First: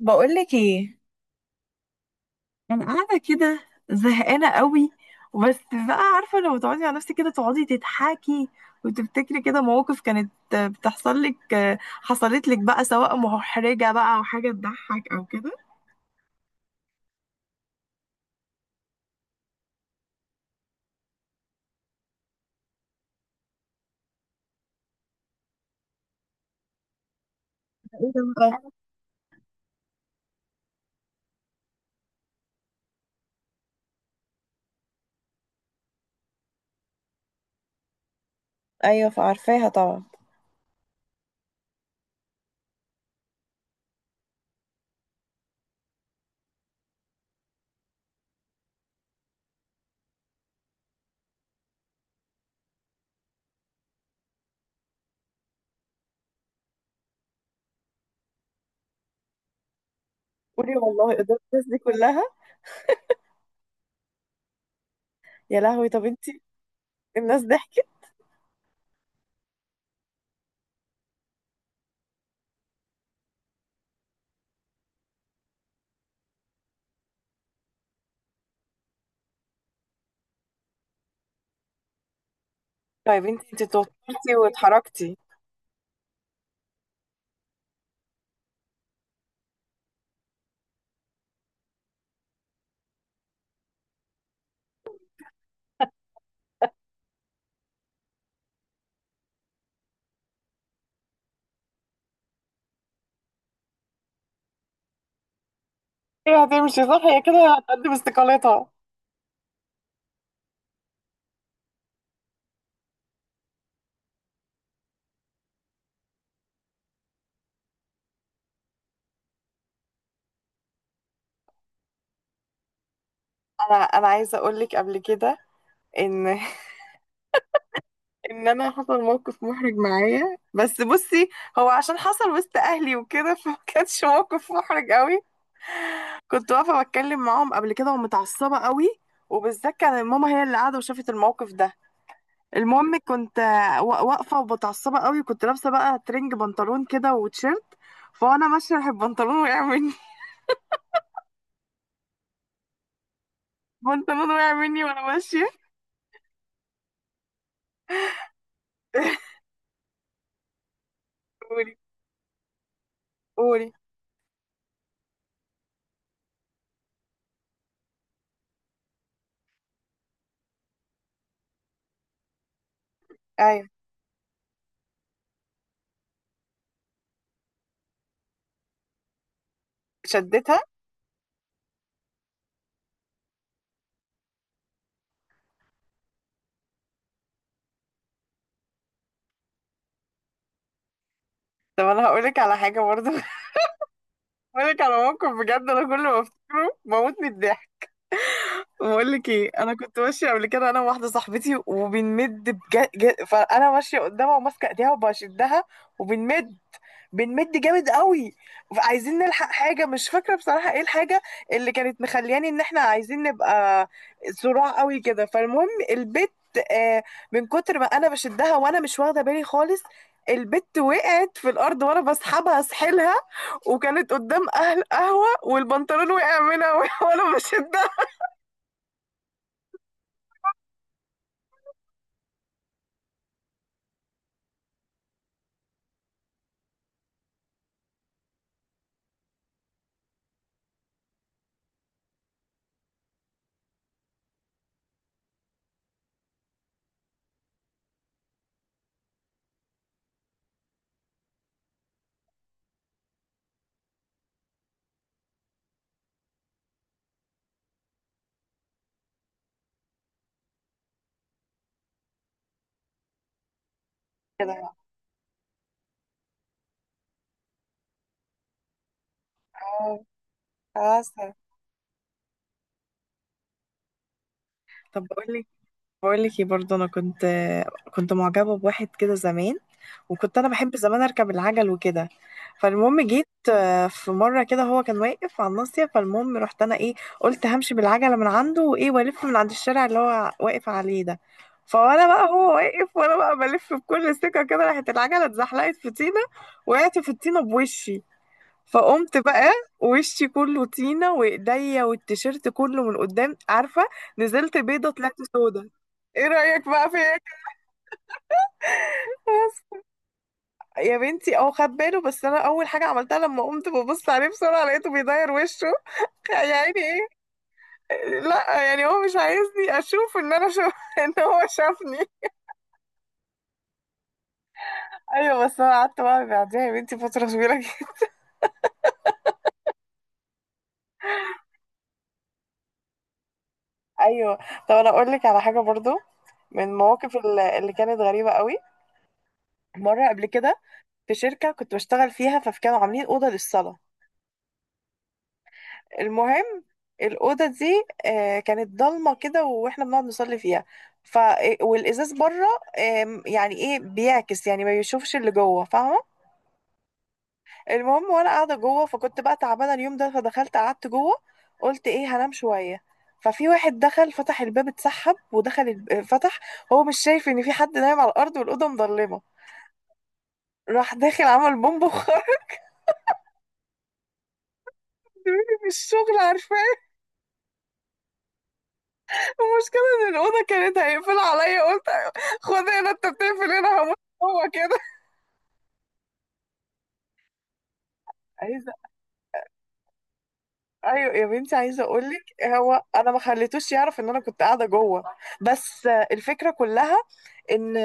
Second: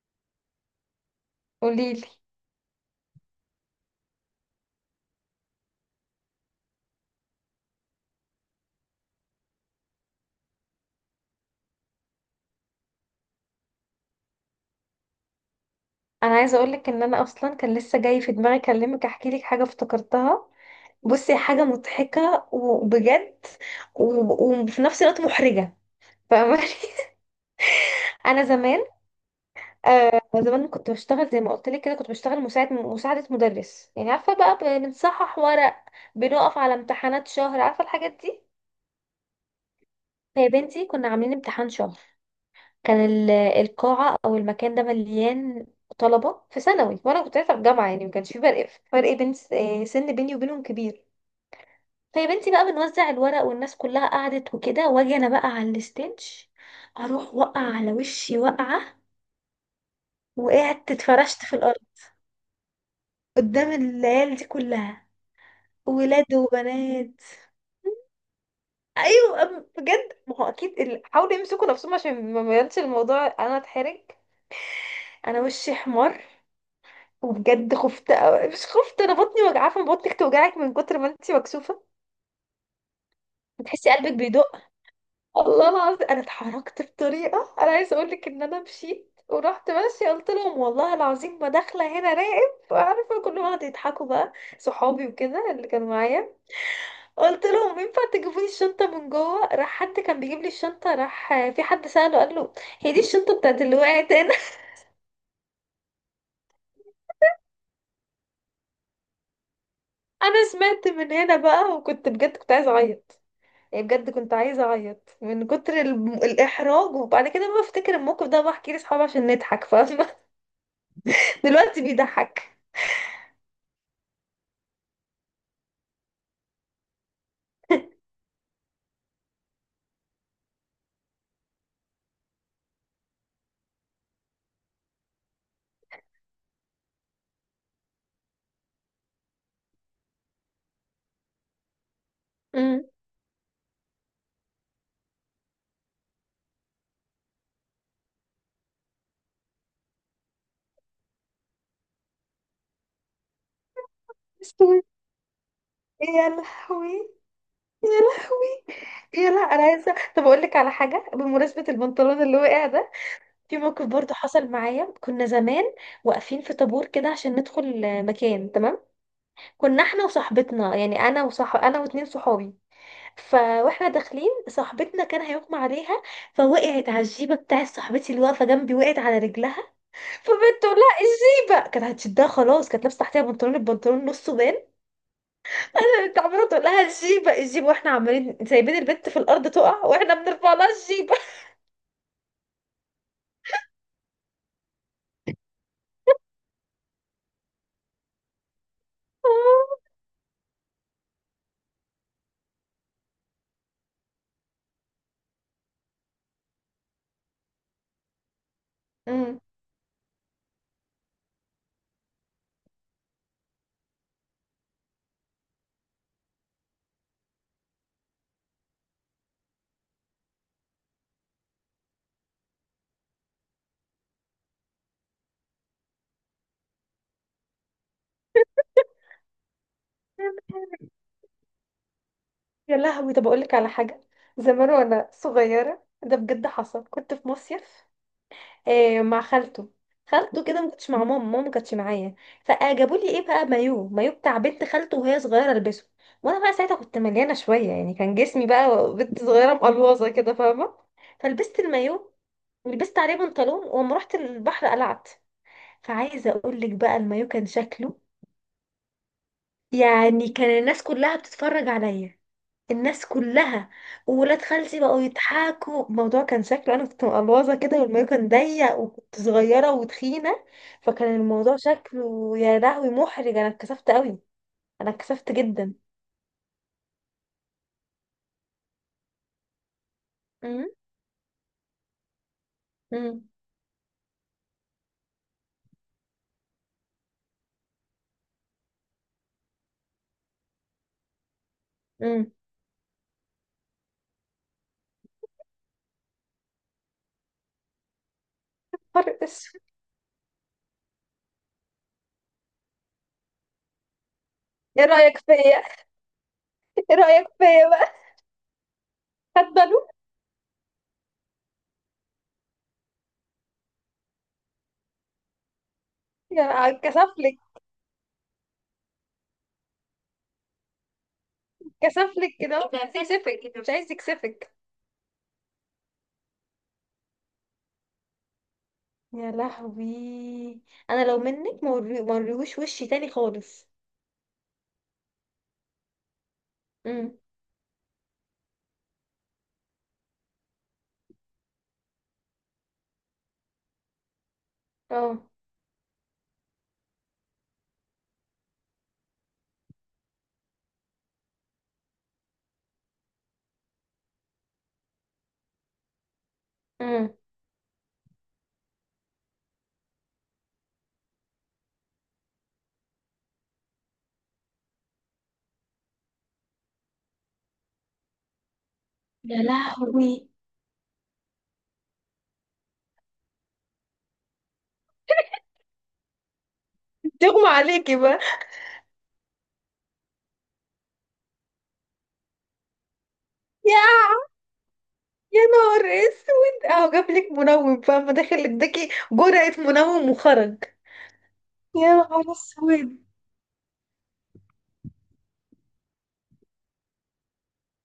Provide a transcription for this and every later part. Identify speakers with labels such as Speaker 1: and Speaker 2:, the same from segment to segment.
Speaker 1: بقولك ايه؟
Speaker 2: قوليلي.
Speaker 1: انا قاعده كده، زهقانه قوي. بس بقى عارفه، لو تقعدي على نفسك كده تقعدي تضحكي وتفتكري كده مواقف كانت بتحصل لك، حصلت لك بقى، سواء محرجه بقى او حاجه تضحك او كده.
Speaker 2: انا عايزه اقولك ان انا اصلا كان لسه جاي في دماغي اكلمك احكي لك حاجه افتكرتها. بصي، حاجه مضحكه وبجد، و- وفي نفس الوقت محرجه. فاهماني؟
Speaker 1: ايه ده
Speaker 2: انا
Speaker 1: بقى؟
Speaker 2: زمان، زمان كنت بشتغل زي ما قلت لك كده، كنت بشتغل مساعده مدرس، يعني عارفه بقى، بنصحح ورق، بنقف على امتحانات شهر، عارفه الحاجات دي.
Speaker 1: ايوه، فعارفاها طبعا.
Speaker 2: فيا بنتي، كنا عاملين امتحان شهر. كان القاعة أو المكان ده مليان طلبة في ثانوي، وأنا كنت لسه في جامعة، يعني ما كانش في فرق بين سن بيني وبينهم كبير. فيا بنتي بقى بنوزع الورق والناس كلها قعدت وكده، واجي أنا بقى على الستينج، أروح وقع على وشي وقعة،
Speaker 1: قولي
Speaker 2: وقعدت
Speaker 1: والله، قدام
Speaker 2: اتفرشت في
Speaker 1: الناس
Speaker 2: الأرض.
Speaker 1: دي كلها؟
Speaker 2: قدام العيال دي كلها،
Speaker 1: يا لهوي، طب
Speaker 2: ولاد
Speaker 1: انتي.
Speaker 2: وبنات.
Speaker 1: الناس ضحكت؟
Speaker 2: ايوه. بجد، ما هو اكيد حاولوا يمسكوا نفسهم عشان ما يبانش الموضوع انا اتحرج. انا وشي احمر، وبجد خفت أوي. مش خفت، انا بطني وجعاه، فما بطنك توجعك من كتر ما انت مكسوفه.
Speaker 1: طيب انت
Speaker 2: بتحسي قلبك
Speaker 1: توترتي
Speaker 2: بيدق.
Speaker 1: واتحركتي؟
Speaker 2: الله العظيم، انا اتحركت بطريقه، انا عايزه اقول لك ان انا مشيت ورحت ماشيه، قلت لهم والله العظيم ما داخله هنا راقب، عارفه كلهم قعدوا يضحكوا بقى، صحابي وكده اللي كانوا معايا. قلت لهم ينفع تجيبوا لي الشنطه من جوه، راح حد كان بيجيب لي الشنطه، راح في حد ساله، قال له هي دي الشنطه بتاعت اللي وقعت هنا؟
Speaker 1: هي هتمشي، صح، هي كده هتقدم استقالتها.
Speaker 2: انا سمعت من هنا بقى، وكنت بجد كنت عايزه اعيط. يعني بجد كنت عايزة أعيط من كتر الإحراج. وبعد كده، ما بفتكر الموقف ده بحكي لأصحابي عشان نضحك، فاهمة؟ دلوقتي بيضحك.
Speaker 1: انا عايزه اقول لك قبل كده ان ان انا حصل موقف محرج معايا، بس بصي. هو عشان حصل وسط اهلي وكده فما كانش موقف محرج قوي. كنت واقفه بتكلم معاهم قبل كده، ومتعصبه قوي. وبالذات كان ماما هي اللي قاعده وشافت الموقف ده.
Speaker 2: امم.
Speaker 1: المهم كنت واقفه ومتعصبه قوي، وكنت لابسه بقى ترنج، بنطلون كده وتيشيرت. فانا ماشيه، راح البنطلون وقع مني. البنطلون وقع
Speaker 2: بس هو-.
Speaker 1: مني وانا ماشيه.
Speaker 2: يا لهوي، يا لهوي. يا لا، أنا عايزة، طب أقول لك على حاجة بمناسبة
Speaker 1: قولي،
Speaker 2: البنطلون اللي وقع ده. في
Speaker 1: قولي.
Speaker 2: موقف برضه حصل معايا، كنا زمان واقفين في طابور كده عشان ندخل مكان، تمام؟ كنا احنا وصاحبتنا، يعني أنا، وصح، أنا واتنين صحابي.
Speaker 1: ايوه،
Speaker 2: فواحنا داخلين، صاحبتنا كان هيغمى عليها، فوقعت على الجيبه بتاع صاحبتي اللي واقفه جنبي، وقعت على رجلها.
Speaker 1: شدتها.
Speaker 2: فبنت تقول لها الجيبه، كانت هتشدها خلاص، كانت لابسه تحتها بنطلون، البنطلون نصه بان. انا كنت عماله تقول لها الجيبه الجيبه، واحنا عمالين سايبين البنت في الارض تقع، واحنا بنرفع لها الجيبه.
Speaker 1: طب انا هقولك على حاجه برضه. بقولك على موقف، بجد انا كل ما افتكره بموت من الضحك. بقول لك ايه، انا كنت ماشيه قبل كده انا وواحده صاحبتي وبنمد بجد فانا ماشيه قدامها وماسكه ايديها وبشدها. وبنمد، بنمد جامد قوي. عايزين
Speaker 2: أمم.
Speaker 1: نلحق حاجه، مش فاكره بصراحه ايه الحاجه اللي كانت مخلياني ان احنا عايزين نبقى صراع قوي كده. فالمهم البت، آه من كتر ما انا بشدها وانا مش واخده بالي خالص، البت وقعت في الارض وانا بسحبها اسحلها. وكانت قدام اهل قهوه والبنطلون وقع منها وانا بشدها.
Speaker 2: يا لهوي، طب اقول لك على حاجه. زمان وانا صغيره، ده بجد حصل، كنت في مصيف، مع خالته. خالته كده، ما كنتش مع ماما، ماما ما كانتش معايا. فجابوا لي ايه بقى، مايو، مايو بتاع بنت خالته وهي صغيره البسه، وانا بقى ساعتها كنت مليانه شويه، يعني كان جسمي بقى بنت صغيره مقلوظه كده، فاهمه؟ فلبست المايو ولبست عليه بنطلون، وأما رحت البحر قلعت. فعايزه اقول لك بقى، المايو كان شكله، يعني كان الناس كلها بتتفرج عليا. الناس كلها وولاد خالتي بقوا يضحكوا، الموضوع كان شكله انا كنت مقلوظه كده، والمايو كان ضيق، وكنت صغيره
Speaker 1: اه،
Speaker 2: وتخينه. فكان
Speaker 1: عسل.
Speaker 2: الموضوع شكله يا لهوي محرج. انا اتكسفت قوي. انا
Speaker 1: طب بقول
Speaker 2: اتكسفت
Speaker 1: لك
Speaker 2: جدا.
Speaker 1: بقول لك ايه برضه، انا كنت معجبه بواحد كده زمان. وكنت انا
Speaker 2: امم.
Speaker 1: بحب زمان اركب العجل وكده. فالمهم جيت،
Speaker 2: امم.
Speaker 1: في مره كده هو كان واقف على الناصيه. فالمهم رحت انا ايه، قلت همشي بالعجله من عنده وايه، والف من عند الشارع اللي هو واقف عليه ده. فانا بقى،
Speaker 2: امم.
Speaker 1: هو واقف وانا بقى بلف بكل ثقه كده، راحت العجله اتزحلقت في طينه. وقعت في الطينه بوشي. فقمت
Speaker 2: فرق
Speaker 1: بقى
Speaker 2: اسود.
Speaker 1: وشي كله طينة، وايديا والتيشيرت كله من قدام، عارفة؟ نزلت
Speaker 2: ايه
Speaker 1: بيضة طلعت
Speaker 2: رايك فيا؟
Speaker 1: سودا. ايه رأيك بقى
Speaker 2: ايه
Speaker 1: فيا؟
Speaker 2: رايك فيا بقى؟ خد باله.
Speaker 1: يا بنتي اه، خد باله. بس انا اول حاجة عملتها لما قمت ببص عليه بسرعة لقيته بيداير وشه.
Speaker 2: يا.
Speaker 1: يا عيني، ايه؟
Speaker 2: اتكسفلك.
Speaker 1: لا، يعني هو مش عايزني اشوف ان انا شوف ان هو شافني.
Speaker 2: اتكسفلك كده، مش عايز يكسفك، مش عايز يكسفك.
Speaker 1: ايوه، بس انا قعدت بقى بعديها يا بنتي فترة طويلة جدا.
Speaker 2: يا لهوي. انا لو منك، ما وريهوش وشي تاني خالص.
Speaker 1: ايوه. طب انا اقول لك على حاجة برضو. من المواقف
Speaker 2: امم.
Speaker 1: اللي كانت غريبة قوي، مرة قبل كده في شركة كنت بشتغل فيها، فكانوا عاملين أوضة للصلاة. المهم، الأوضة دي، كانت ضلمة كده وإحنا بنقعد نصلي فيها. ف آه، والإزاز بره، يعني إيه بيعكس، يعني ما بيشوفش اللي جوه، فاهمة؟
Speaker 2: اه،
Speaker 1: المهم وأنا قاعدة جوه، فكنت بقى تعبانة اليوم ده، فدخلت قعدت جوه. قلت إيه، هنام شوية. ففي واحد دخل فتح الباب، اتسحب ودخل فتح. هو مش شايف إن في حد نايم على الأرض والأوضة مظلمة.
Speaker 2: يا لهوي.
Speaker 1: راح داخل عمل بومب وخرج مني، من الشغل، عارفة؟
Speaker 2: تغمى عليكي بقى.
Speaker 1: المشكلة إن الأوضة كانت هيقفل عليا، قلت، خد هنا، أنت بتقفل هنا هموت.
Speaker 2: يا
Speaker 1: هو كده.
Speaker 2: يا نهار اسود، اهو جابلك منوم فاهمة، داخل
Speaker 1: عايزة.
Speaker 2: اداكي جرعة منوم وخرج.
Speaker 1: أيوة يا بنتي، عايزة
Speaker 2: يا
Speaker 1: أقولك،
Speaker 2: نهار
Speaker 1: هو
Speaker 2: اسود.
Speaker 1: أنا ما خليتوش يعرف إن أنا كنت قاعدة جوه. بس الفكرة كلها، إن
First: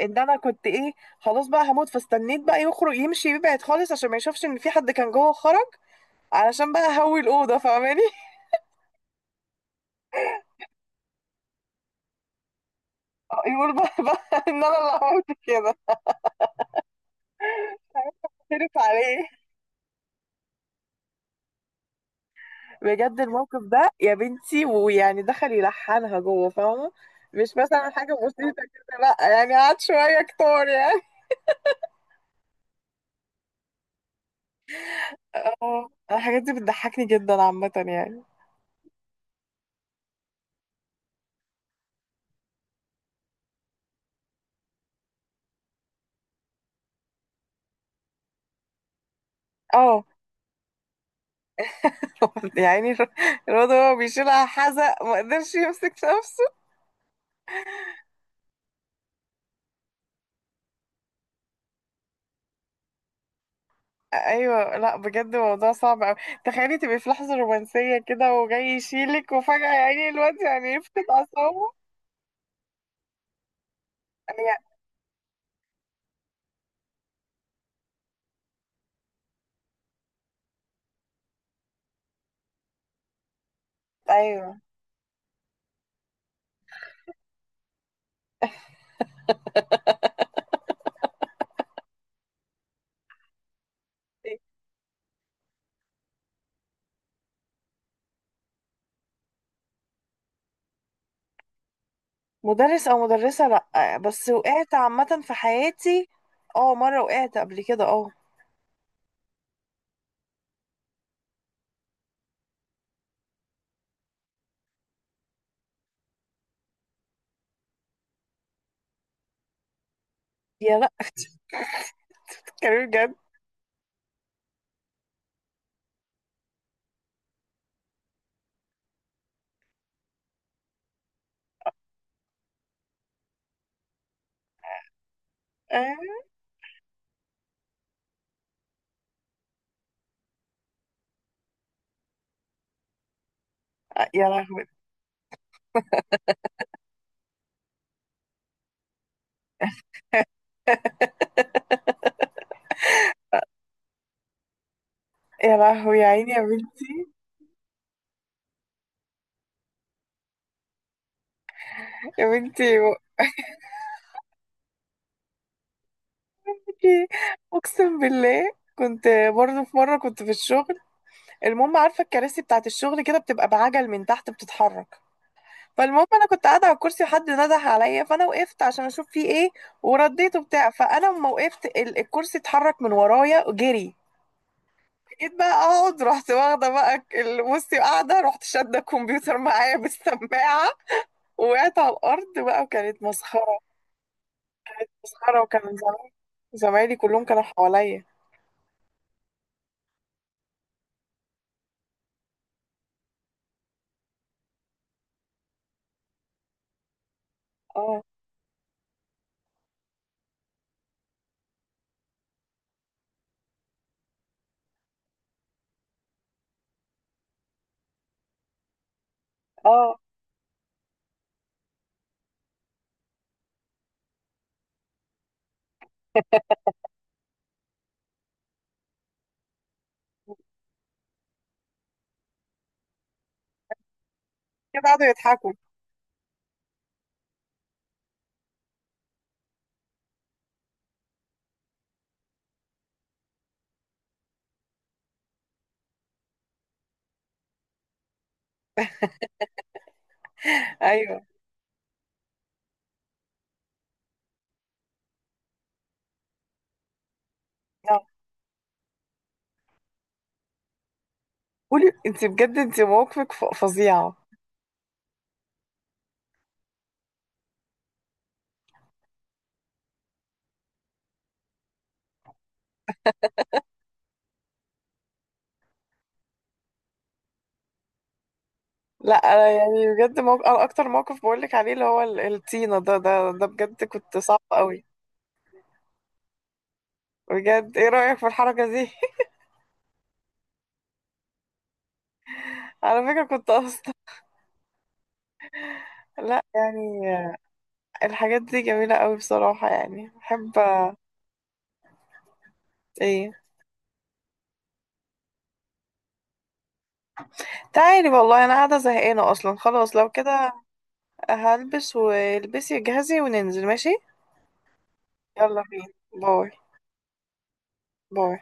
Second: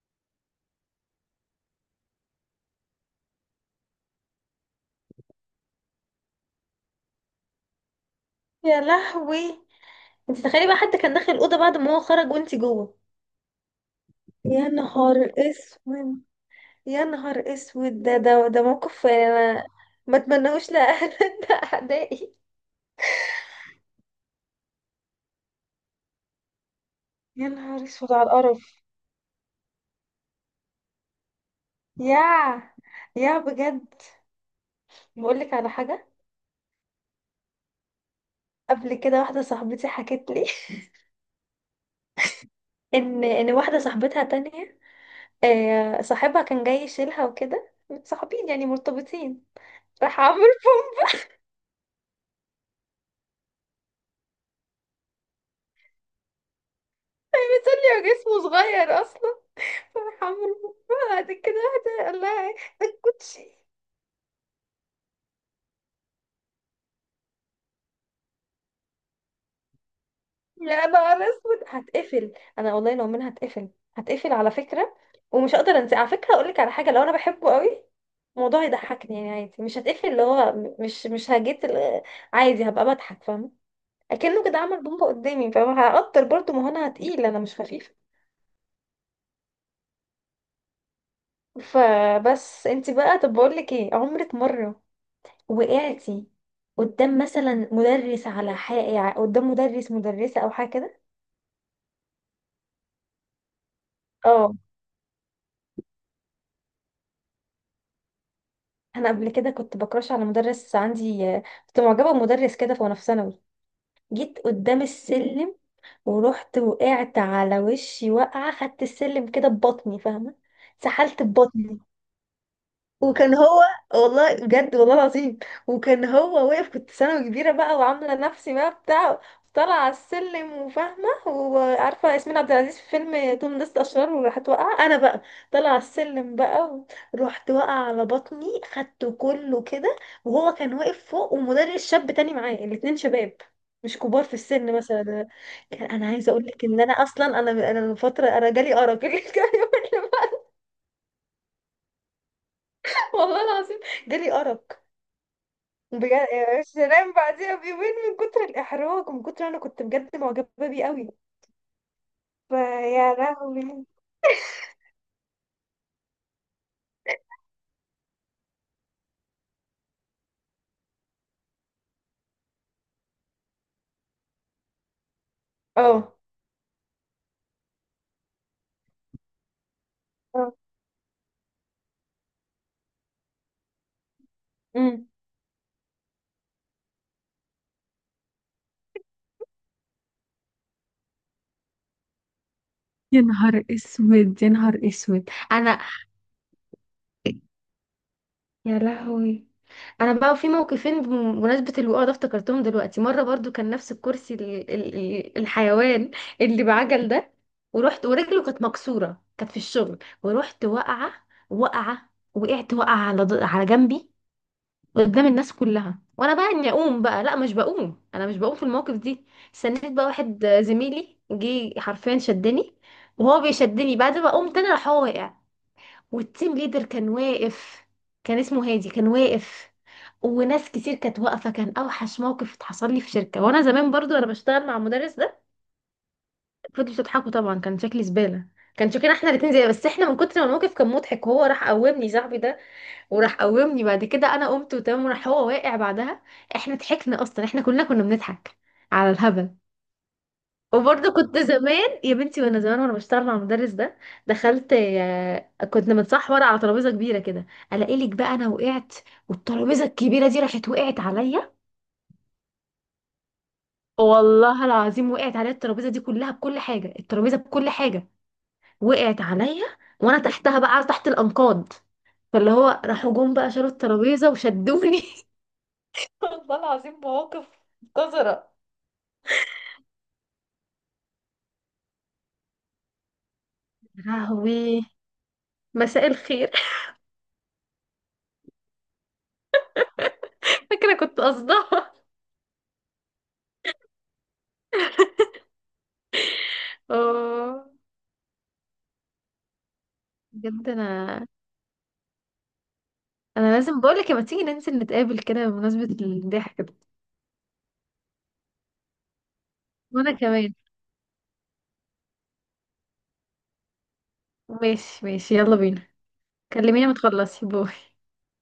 Speaker 1: إن أنا كنت إيه، خلاص بقى هموت. فاستنيت بقى يخرج يمشي يبعد خالص عشان ما يشوفش إن في حد كان جوه، خرج. علشان بقى هوي الأوضة، فاهماني؟
Speaker 2: يا لهوي، انت تخيلي بقى حد كان داخل الأوضة بعد ما هو خرج وانت جوه.
Speaker 1: يقول بقى، إن
Speaker 2: يا
Speaker 1: أنا اللي عملت
Speaker 2: نهار
Speaker 1: كده.
Speaker 2: اسود، يا نهار اسود. ده
Speaker 1: خرف
Speaker 2: موقف،
Speaker 1: عليه.
Speaker 2: يعني انا ما اتمنهوش لأهل لأعدائي.
Speaker 1: بجد الموقف ده يا بنتي، ويعني دخل يلحنها جوه، فاهمة؟
Speaker 2: يا
Speaker 1: مش
Speaker 2: نهار
Speaker 1: مثلا
Speaker 2: اسود
Speaker 1: حاجة
Speaker 2: على
Speaker 1: بسيطة
Speaker 2: القرف.
Speaker 1: كده، لا يعني قعد شوية كتار يعني.
Speaker 2: يا يا بجد. بقولك على
Speaker 1: اه،
Speaker 2: حاجة.
Speaker 1: الحاجات دي بتضحكني جدا عامة يعني.
Speaker 2: قبل كده، واحدة صاحبتي حكت لي ان واحده صاحبتها تانية، صاحبها كان جاي يشيلها وكده، صاحبين يعني مرتبطين.
Speaker 1: اه.
Speaker 2: راح عمرو.
Speaker 1: يعني الواد هو بيشيلها، حزق ما قدرش يمسك نفسه.
Speaker 2: بيصلي، جسمه صغير اصلا. راح عمرو. بعد كده واحده قال لها إيه؟ الكوتشي.
Speaker 1: ايوه، لا بجد الموضوع صعب اوي. تخيلي تبقي في لحظة رومانسية كده وجاي يشيلك وفجأة يعني الواد يعني
Speaker 2: يا
Speaker 1: يفقد
Speaker 2: نهار اسود،
Speaker 1: أعصابه.
Speaker 2: هتقفل. انا والله لو منها هتقفل. هتقفل على
Speaker 1: أي-
Speaker 2: فكره. ومش هقدر انسى على فكره. اقول لك على حاجه، لو انا بحبه قوي، الموضوع يضحكني، يعني عادي، مش هتقفل، اللي هو مش هجيت ال-، عادي هبقى بضحك، فاهمه؟ اكنه كده
Speaker 1: ايوه.
Speaker 2: عمل بومبا قدامي، فاهمه؟ هقدر برضه، ما هو انا تقيل، انا مش خفيف. فبس، انت بقى، طب بقول لك ايه، عمرك مره وقعتي قدام مثلا مدرس على حاجه، قدام مدرس مدرسه او حاجه كده؟
Speaker 1: مدرس او مدرسة؟ لا، بس
Speaker 2: اه.
Speaker 1: وقعت عامة في حياتي. اه، مرة وقعت قبل كده، اه.
Speaker 2: انا قبل كده كنت بكراش على مدرس عندي، كنت معجبه بمدرس كده، في وانا في ثانوي. جيت قدام السلم، ورحت وقعت على وشي وقعه، خدت السلم كده ببطني، فاهمه؟
Speaker 1: يا لا.
Speaker 2: سحلت ببطني.
Speaker 1: كريم جد.
Speaker 2: وكان هو، والله بجد، والله العظيم وكان هو واقف. كنت ثانوي كبيرة بقى، وعاملة نفسي بقى بتاع، طالعة على السلم، وفاهمة وعارفة ياسمين عبد العزيز في فيلم توم نست أشرار، وراحت واقعة. أنا بقى طالعة على
Speaker 1: آه.
Speaker 2: السلم بقى، رحت واقعة على بطني، خدته كله كده. وهو كان واقف فوق، ومدرس شاب تاني معاه، الاتنين شباب، مش كبار
Speaker 1: يا
Speaker 2: في
Speaker 1: لهوي.
Speaker 2: السن مثلا. انا عايزه اقول لك ان انا اصلا، انا من فتره انا جالي ارق. والله العظيم جالي ارق.
Speaker 1: يا لهوي، يا
Speaker 2: بجد
Speaker 1: عيني يا بنتي.
Speaker 2: شيرين، بعديها بيومين من كتر الإحراج، ومن كتر أنا كنت بجد معجبة بيه قوي.
Speaker 1: يا بنتي،
Speaker 2: فيا لهوي.
Speaker 1: بقولكي، اقسم بالله كنت، برضه في مرة كنت في الشغل. المهم، عارفة الكراسي بتاعت الشغل كده بتبقى بعجل من تحت بتتحرك. فالمهم
Speaker 2: اه.
Speaker 1: انا كنت قاعدة على الكرسي، وحد ندح عليا، فانا وقفت عشان اشوف فيه ايه. ورديته
Speaker 2: اه.
Speaker 1: بتاع. فانا لما وقفت الكرسي اتحرك من ورايا جري.
Speaker 2: امم.
Speaker 1: جيت بقى اقعد، رحت واخده بقى بصي، قاعده، رحت شاده الكمبيوتر معايا بالسماعه. وقعت على الارض بقى، وكانت
Speaker 2: يا
Speaker 1: مسخره.
Speaker 2: نهار اسود، يا نهار اسود
Speaker 1: مسخره، وكان
Speaker 2: انا.
Speaker 1: زمايلي، زمايلي كلهم كانوا حواليا.
Speaker 2: يا لهوي. انا بقى في موقفين بمناسبه الوقوع ده، افتكرتهم دلوقتي. مره برضو كان نفس الكرسي، الحيوان اللي بعجل ده،
Speaker 1: اه،
Speaker 2: ورحت، ورجله كانت مكسوره، كانت في الشغل، ورحت واقعه. واقعه، وقعت، واقعه على على جنبي. قدام الناس كلها، وانا بقى اني اقوم بقى، لا مش بقوم، انا مش بقوم في المواقف دي. استنيت
Speaker 1: اه.
Speaker 2: بقى، واحد زميلي جه حرفيا شدني، وهو بيشدني بعد ما قمت انا، راح هو واقع. والتيم ليدر كان واقف، كان اسمه هادي، كان واقف. وناس كتير كانت واقفه. كان اوحش موقف اتحصل لي في شركه. وانا زمان برضو انا بشتغل مع
Speaker 1: كده قعدوا
Speaker 2: المدرس ده،
Speaker 1: يضحكوا.
Speaker 2: فضلوا تضحكوا طبعا، كان شكلي زباله. كان شكلنا احنا الاتنين زي، بس احنا من كتر ما الموقف كان مضحك، وهو راح قومني صاحبي ده، وراح قومني بعد كده انا قمت وتمام، وراح هو واقع بعدها. احنا ضحكنا، اصلا احنا كلنا كنا بنضحك على الهبل. وبرضه
Speaker 1: ايوه.
Speaker 2: كنت زمان يا بنتي، وانا زمان وانا بشتغل مع المدرس ده، دخلت، كنت متصح ورقه على ترابيزه كبيره كده، الاقي
Speaker 1: آه.
Speaker 2: لك بقى انا وقعت. والترابيزه الكبيره دي راحت وقعت عليا.
Speaker 1: قولي، انت بجد انت مواقفك فظيعه.
Speaker 2: والله العظيم، وقعت عليا الترابيزه دي كلها بكل حاجه، الترابيزه بكل حاجه وقعت عليا، وانا تحتها بقى، تحت الانقاض. فاللي هو راحوا جم بقى شالوا الترابيزه وشدوني. والله العظيم، مواقف قذرة.
Speaker 1: لا انا يعني بجد أنا اكتر موقف بقول لك عليه اللي هو الطينه ده، بجد كنت صعب
Speaker 2: لهوي.
Speaker 1: قوي.
Speaker 2: مساء الخير.
Speaker 1: بجد، ايه رايك في الحركه دي؟
Speaker 2: فاكرة كنت قصدها.
Speaker 1: على فكره كنت اصلا، لا يعني،
Speaker 2: اه،
Speaker 1: الحاجات دي جميلة قوي بصراحة، يعني بحب.
Speaker 2: بجد، انا
Speaker 1: ايه.
Speaker 2: انا لازم بقولك لما تيجي ننزل نتقابل كده بمناسبة الضحك ده.
Speaker 1: تعالي والله، انا قاعدة زهقانة اصلا خلاص، لو
Speaker 2: وانا
Speaker 1: كده.
Speaker 2: كمان.
Speaker 1: هلبس، والبسي جهزي وننزل، ماشي.
Speaker 2: ماشي ماشي، يلا
Speaker 1: يلا بينا.
Speaker 2: بينا.
Speaker 1: باي.
Speaker 2: كلميني، ما تخلصي. باي.
Speaker 1: باي.